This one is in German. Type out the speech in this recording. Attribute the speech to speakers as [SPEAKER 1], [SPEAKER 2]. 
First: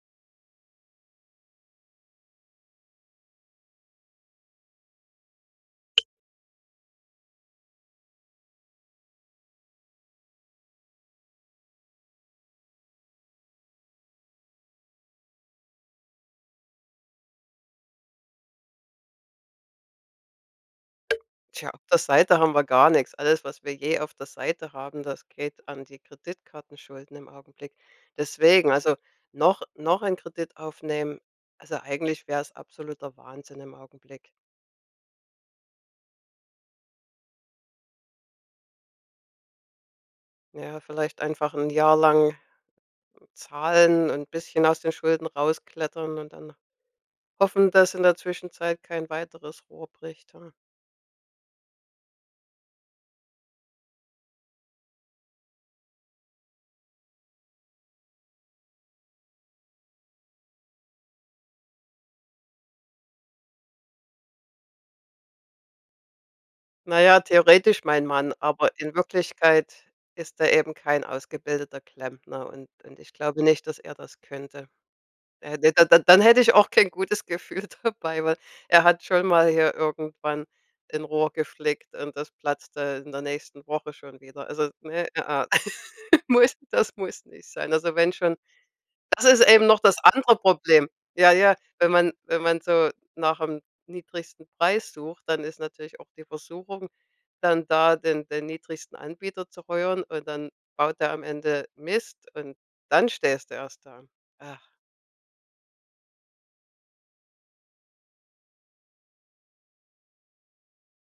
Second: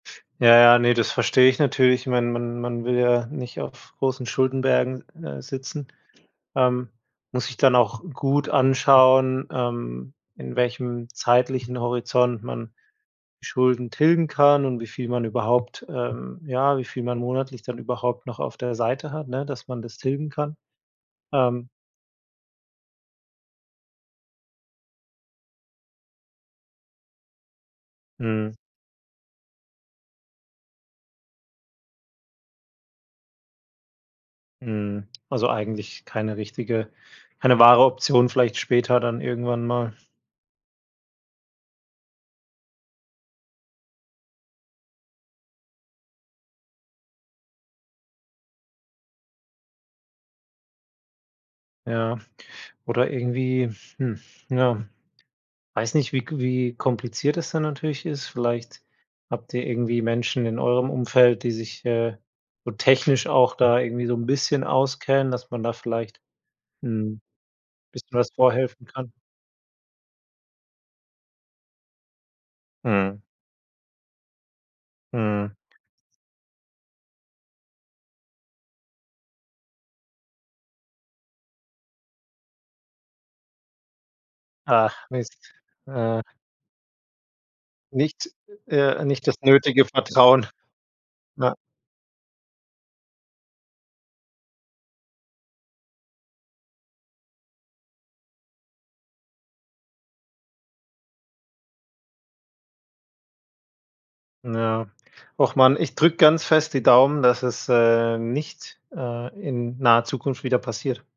[SPEAKER 1] Ja, ja, ne, das verstehe ich natürlich. Ich meine, man man will ja nicht auf großen Schuldenbergen, äh, sitzen, ähm, muss sich dann auch gut anschauen, ähm, in welchem zeitlichen Horizont man Schulden tilgen kann, und wie viel man überhaupt, ähm, ja, wie viel man monatlich dann überhaupt noch auf der Seite hat, ne, dass man das tilgen kann. Ähm.
[SPEAKER 2] Tja, auf der Seite haben wir gar nix. Alles, was wir je auf der Seite haben, das geht an die Kreditkartenschulden, im Augenblick.
[SPEAKER 1] Mhm.
[SPEAKER 2] Deswegen, also noch noch einen Kredit aufnehmen also, eigentlich wäre es absoluter Wahnsinn im Augenblick.
[SPEAKER 1] Mhm. Also, eigentlich keine richtige keine wahre Option. Vielleicht später dann irgendwann mal.
[SPEAKER 2] Ja, vielleicht einfach 'n Jahr lang zahlen und bisschen aus den Schulden rausklettern und dann hoffen, dass in der Zwischenzeit kein weiteres Rohr bricht, ja.
[SPEAKER 1] Ja. Oder irgendwie, hm, ja, weiß nicht, wie k wie kompliziert es dann natürlich ist. Vielleicht habt ihr irgendwie Menschen in eurem Umfeld, die sich, äh, so technisch auch da irgendwie so 'n bisschen auskennen, dass man da vielleicht,
[SPEAKER 2] Na ja,
[SPEAKER 1] hm, 'n
[SPEAKER 2] theoretisch mein
[SPEAKER 1] bisschen was
[SPEAKER 2] Mann, aber
[SPEAKER 1] vorhelfen
[SPEAKER 2] in
[SPEAKER 1] kann?
[SPEAKER 2] Wirklichkeit ist er eben kein ausgebildeter Klempner, und und ich
[SPEAKER 1] Mhm.
[SPEAKER 2] glaube nicht, dass er das könnte. Da
[SPEAKER 1] Mhm.
[SPEAKER 2] hätte d da dann hätte ich auch kein gutes Gefühl dabei, weil Er hat schon mal hier irgendwann 'n Rohr geflickt, und das platzte in der nächsten Woche schon wieder. Also
[SPEAKER 1] Ach
[SPEAKER 2] ne,
[SPEAKER 1] Mist.
[SPEAKER 2] ah ah,
[SPEAKER 1] Äh
[SPEAKER 2] muss das muss nicht sein. Also wenn
[SPEAKER 1] Nicht,
[SPEAKER 2] schon
[SPEAKER 1] äh
[SPEAKER 2] Das
[SPEAKER 1] nicht das
[SPEAKER 2] ist eben noch
[SPEAKER 1] nötige
[SPEAKER 2] das andere
[SPEAKER 1] Vertrauen.
[SPEAKER 2] Problem. Ja, ja,
[SPEAKER 1] Ja.
[SPEAKER 2] wenn man wenn man so nach 'm niedrigsten Preis sucht, dann ist natürlich auch die Versuchung dann da, den den niedrigsten Anbieter zu rühren, und dann baut er am Ende Mist und dann stehst du erst da. Ach.
[SPEAKER 1] Ja. Ach Mann, ich drücke ganz fest die Daumen, dass es, äh, nicht, äh, in naher Zukunft wieder passiert.